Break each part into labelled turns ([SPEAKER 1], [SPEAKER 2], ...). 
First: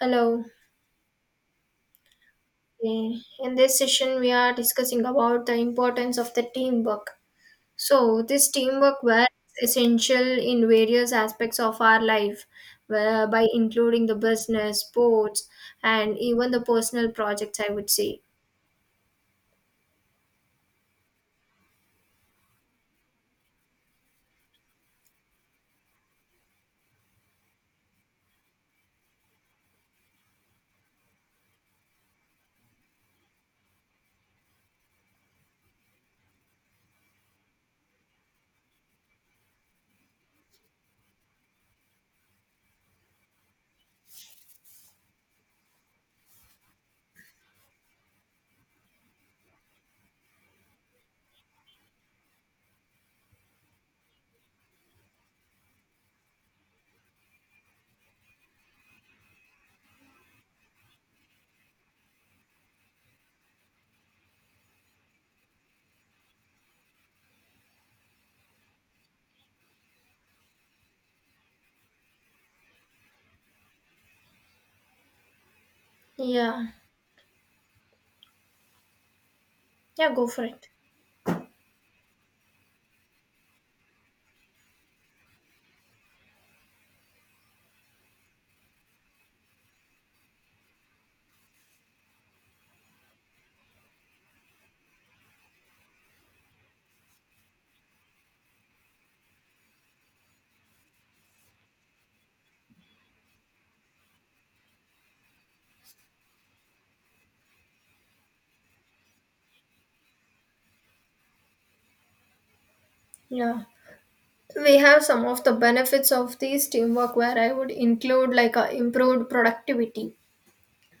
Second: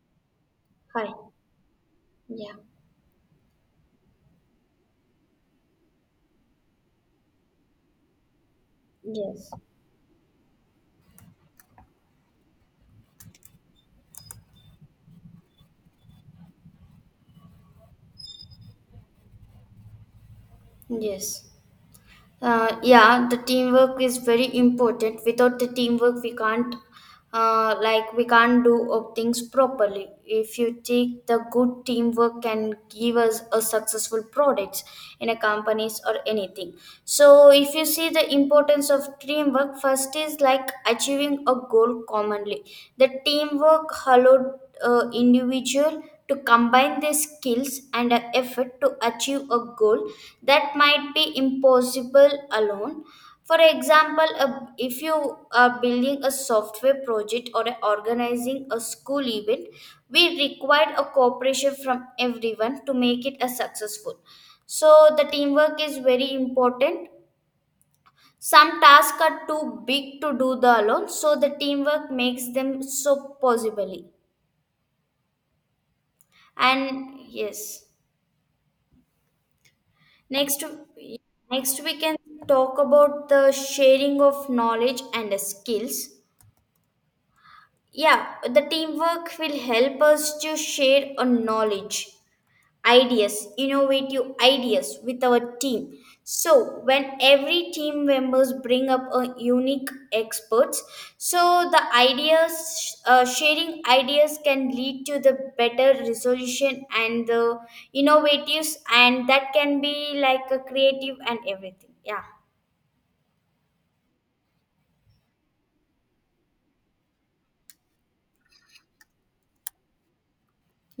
[SPEAKER 1] Hello.
[SPEAKER 2] Hi. Yeah.
[SPEAKER 1] Okay. In this session, we are discussing about the importance of the teamwork. So, this teamwork was
[SPEAKER 2] Yes.
[SPEAKER 1] essential in various aspects of our life, by including the business, sports, and even the personal projects, I would say.
[SPEAKER 2] Yes. Yeah, the teamwork is very important. Without the teamwork, we can't, we can't do things properly. If you take the good teamwork can give us a successful products in a companies or anything. So, if you see the importance of teamwork, first is like achieving a goal commonly. The teamwork allowed individual to combine their skills and a effort to achieve a goal that might be impossible alone, for example if you are building a software project or organizing a school event, we require a cooperation from everyone to make it a successful. So the teamwork is very important. Some tasks are too big to do the alone, so the teamwork makes them so possibly.
[SPEAKER 1] Yeah.
[SPEAKER 2] And yes.
[SPEAKER 1] Yeah, go for
[SPEAKER 2] Next,
[SPEAKER 1] it.
[SPEAKER 2] next we can talk about the sharing of knowledge and the skills. Yeah, the teamwork will help us to share a knowledge, ideas, innovative ideas with our team. So when every team members bring up a unique experts, so the ideas sharing ideas can lead to the better resolution and the innovatives, and that can be like a creative and everything. Yeah.
[SPEAKER 1] Yeah, we have some of the benefits of these teamwork, where I would include like a improved productivity,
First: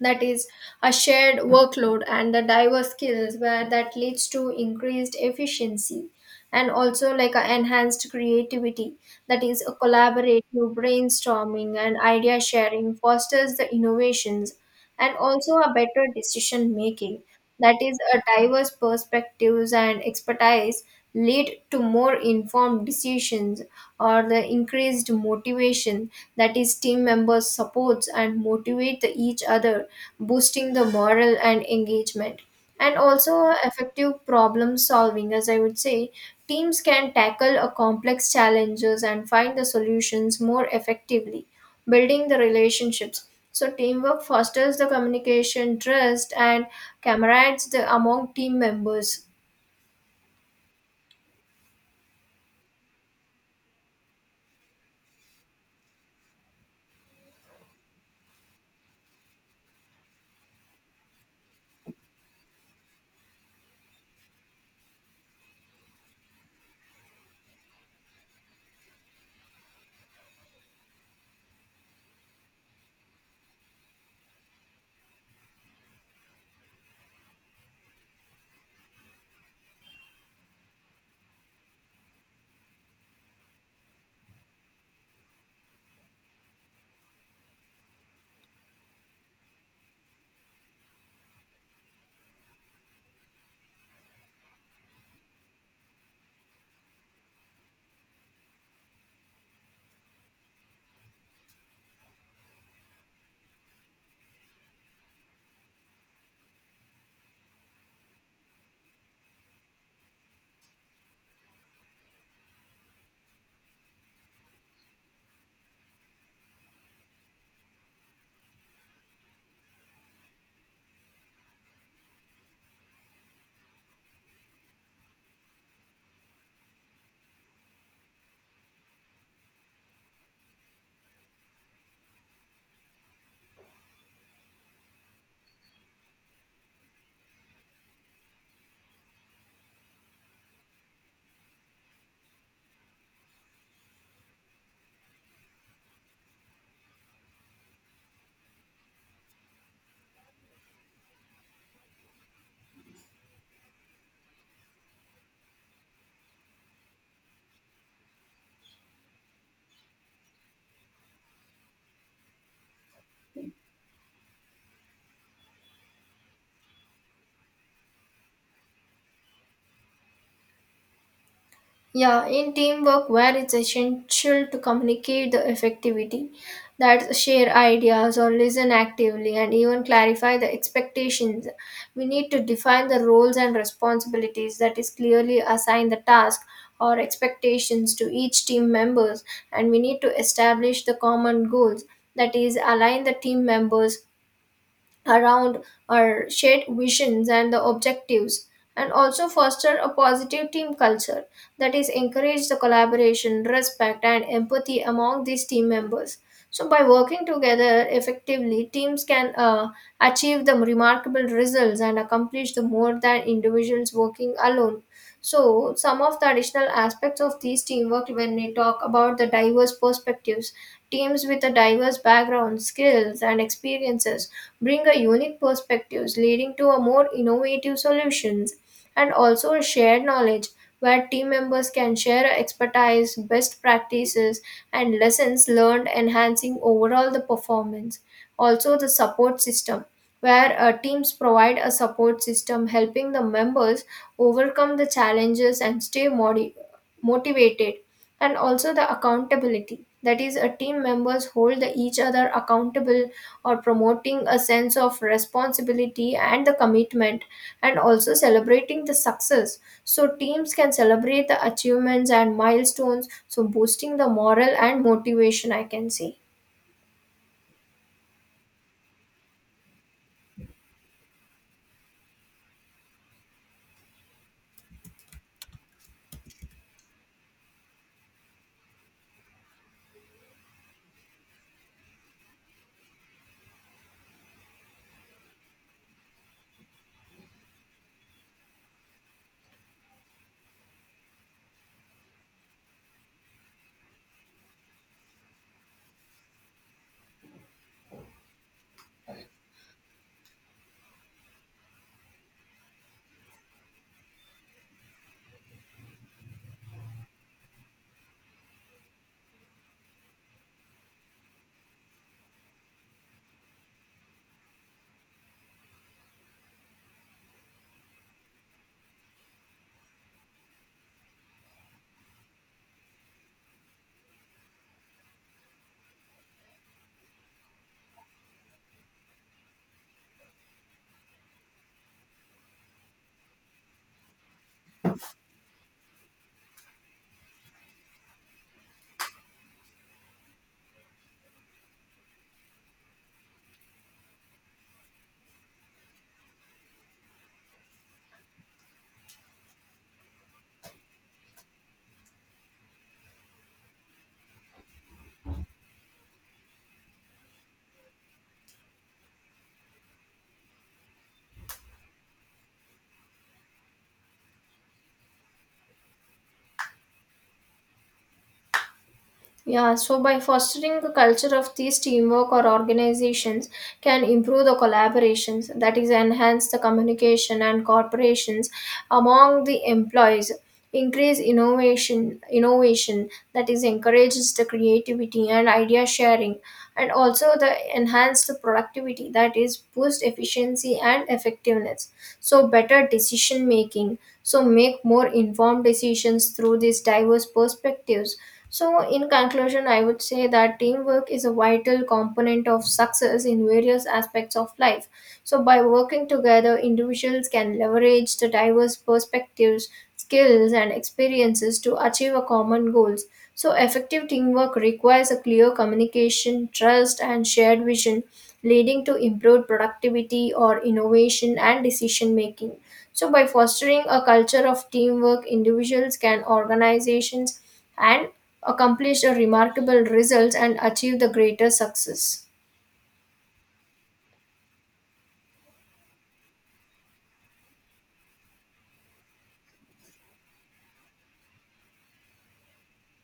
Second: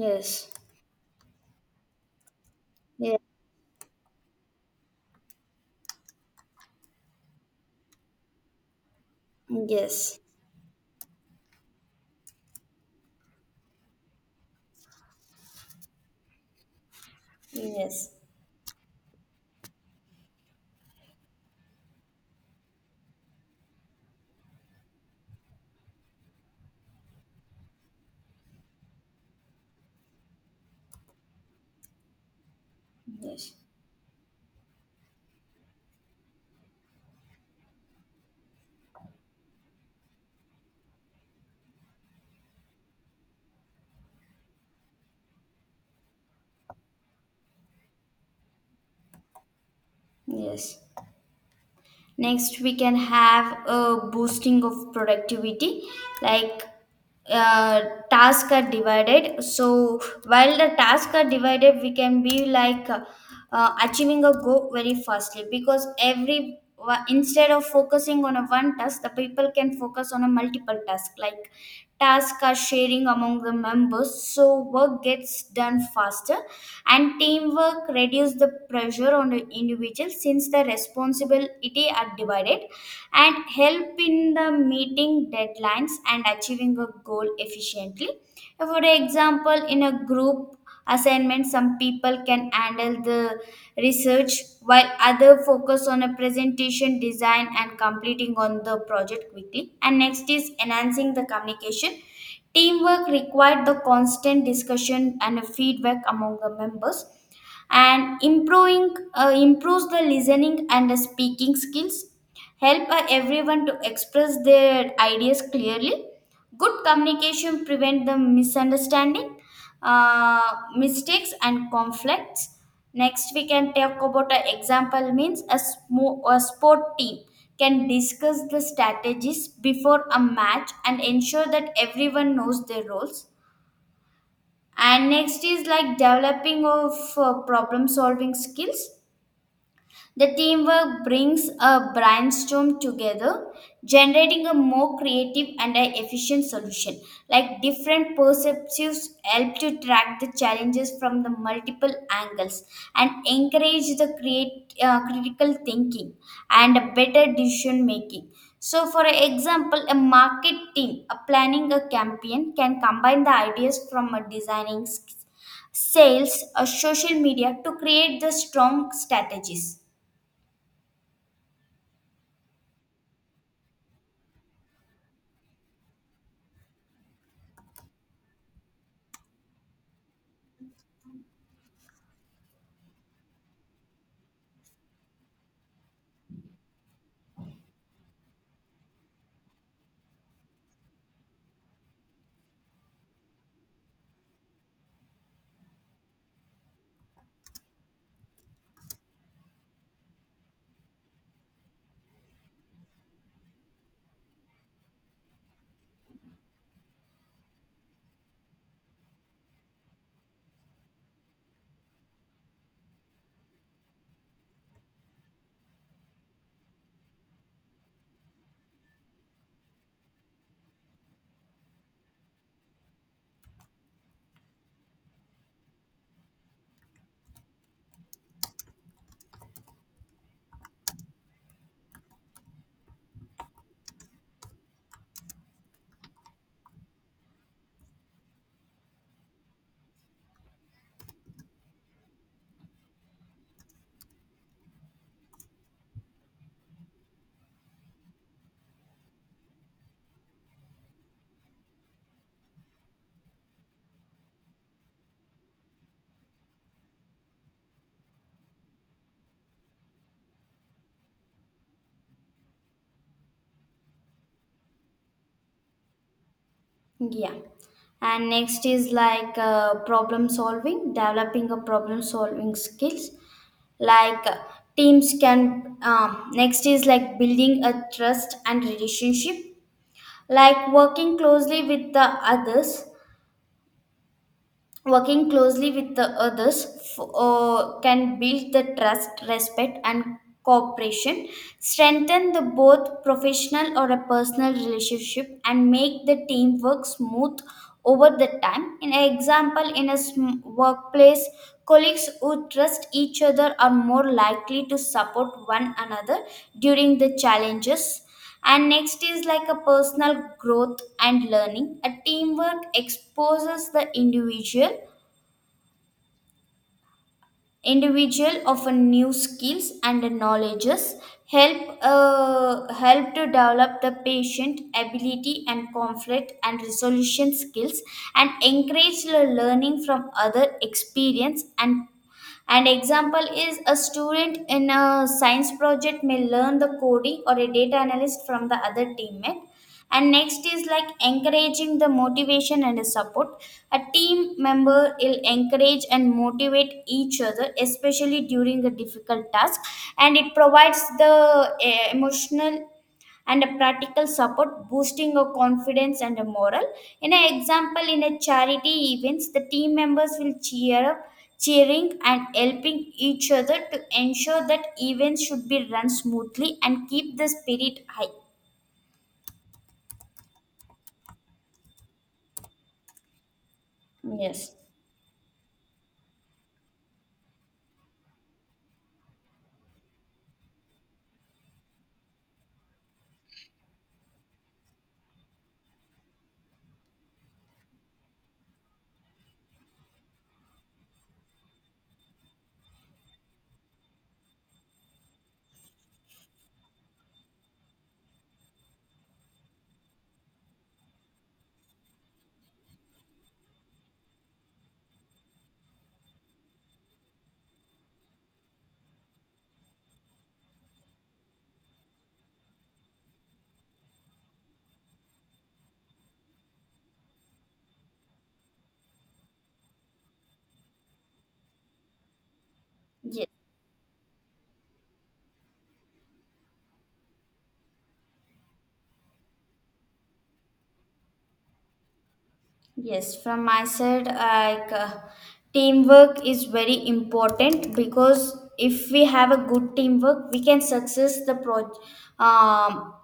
[SPEAKER 1] that is a shared workload and the diverse
[SPEAKER 2] Yeah.
[SPEAKER 1] skills where that leads to increased efficiency, and also like a enhanced creativity, that is a
[SPEAKER 2] Yes.
[SPEAKER 1] collaborative brainstorming and idea sharing fosters the innovations, and also a better decision making. That is,
[SPEAKER 2] Yes.
[SPEAKER 1] a diverse perspectives and expertise lead to more informed decisions, or the increased motivation, that is team members supports and motivate each other, boosting the morale and engagement, and also
[SPEAKER 2] Yes.
[SPEAKER 1] effective problem solving. As I would say, teams can tackle a complex challenges and find the solutions more effectively, building the relationships. So teamwork fosters the communication, trust, and camaraderies the, among team members.
[SPEAKER 2] Yes. Next, we can have a boosting of productivity, like uh, tasks are divided. So while the tasks are divided, we can be like achieving a goal very fastly, because every instead of focusing on a one task, the people can focus on a multiple task. Like tasks are sharing among the members, so work gets done faster, and teamwork reduces the pressure on the individual since the responsibility are divided and help in the meeting deadlines and achieving a goal efficiently. For example, in a group assignment, some people can handle the research while other focus on a presentation design and completing on the project quickly. And next is enhancing the communication. Teamwork required the constant discussion and a feedback among the members, and improving improves the listening and the speaking skills, help everyone to express their ideas clearly. Good communication prevent the misunderstanding, mistakes and conflicts. Next we can talk about an example means a sport team can discuss the strategies before a match and ensure that everyone knows their roles. And next is like developing of problem solving skills. The teamwork brings a brainstorm together, generating a more creative and an efficient solution. Like different perspectives help to track the challenges from the multiple angles and encourage the critical thinking and a better decision making. So, for example, a market team a planning a campaign can combine the ideas from a designing, sales, or social media to create the strong strategies.
[SPEAKER 1] Yeah, in teamwork where it's essential to communicate the effectivity, that share ideas or listen actively and even clarify the expectations, we need to define the roles and responsibilities, that is clearly assign the task or expectations to each team members. And we need to establish the common goals, that is align the team members around our shared visions and the objectives, and also foster a positive team culture, that is encourage the collaboration, respect, and empathy among these team members. So by working together effectively, teams can achieve the remarkable results and accomplish the more than individuals working alone. So some of the additional aspects of these teamwork, when we talk about the diverse perspectives, teams with a diverse background, skills, and experiences bring a unique perspectives, leading to a more innovative solutions. And also a shared knowledge, where team members can share expertise, best practices, and lessons learned, enhancing overall the performance. Also the support system, where teams provide a support system, helping the members overcome the challenges and stay motivated, and also the accountability. That is, a team members hold the each other accountable, or promoting a sense of responsibility and the commitment, and also celebrating the success. So teams can celebrate the achievements and milestones, so boosting the morale and motivation, I can say.
[SPEAKER 2] Yeah. And next is like problem solving, developing a problem solving skills. Like teams can, next is like building a trust and relationship, like working closely with the others. Working closely with the others can build the trust, respect, and cooperation, strengthen the both professional or a personal relationship, and make the teamwork smooth over the time. In example, in a workplace, colleagues who trust each other are more likely to support one another during the challenges. And next is like a personal growth and learning. A teamwork exposes the individual of a new skills and knowledges, help help to develop the patient ability and conflict and resolution skills and encourage the learning from other experience. And an example is a student in a science project may learn the coding or a data analyst from the other teammate. And next is like encouraging the motivation and the support. A team member will encourage and motivate each other, especially during a difficult task, and it provides the emotional and a practical support, boosting a confidence and a moral. In an example, in a charity events, the team members will cheer up, cheering and helping each other to ensure that events should be run smoothly and keep the spirit high.
[SPEAKER 1] Yeah, so by fostering the culture of these teamwork, or organizations can improve the
[SPEAKER 2] Yes.
[SPEAKER 1] collaborations, that is, enhance the communication and corporations among the employees, increase innovation, innovation that is encourages the creativity and idea sharing, and also the enhance the productivity, that is boost efficiency and effectiveness. So better decision making, so make more informed decisions through these diverse perspectives. So in conclusion, I would say that teamwork is a vital component of success in various aspects of life. So by working together, individuals can leverage the diverse perspectives, skills, and experiences to achieve a common goals. So effective teamwork requires a clear communication, trust, and shared vision, leading to improved productivity or innovation and decision making. So by
[SPEAKER 2] Yes.
[SPEAKER 1] fostering a culture of teamwork, individuals can organizations and accomplish a remarkable results and achieve the greater success.
[SPEAKER 2] Yes, from my side, like teamwork is very important because if we have a good teamwork, we can success the project. Um,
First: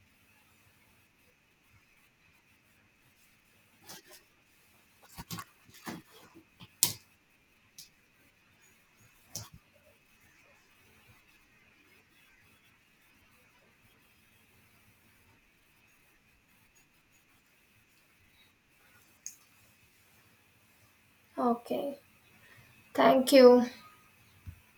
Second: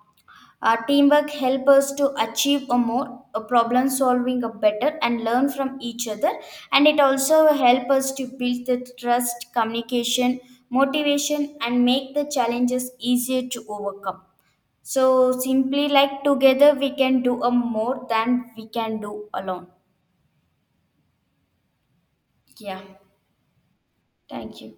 [SPEAKER 2] teamwork help us to achieve a more a problem solving a better and learn from each other, and it also help us to build the trust, communication, motivation, and make the challenges easier to overcome. So simply like together, we can do a more than we can do alone.
[SPEAKER 1] Okay,
[SPEAKER 2] Yeah.
[SPEAKER 1] thank you.
[SPEAKER 2] Thank you.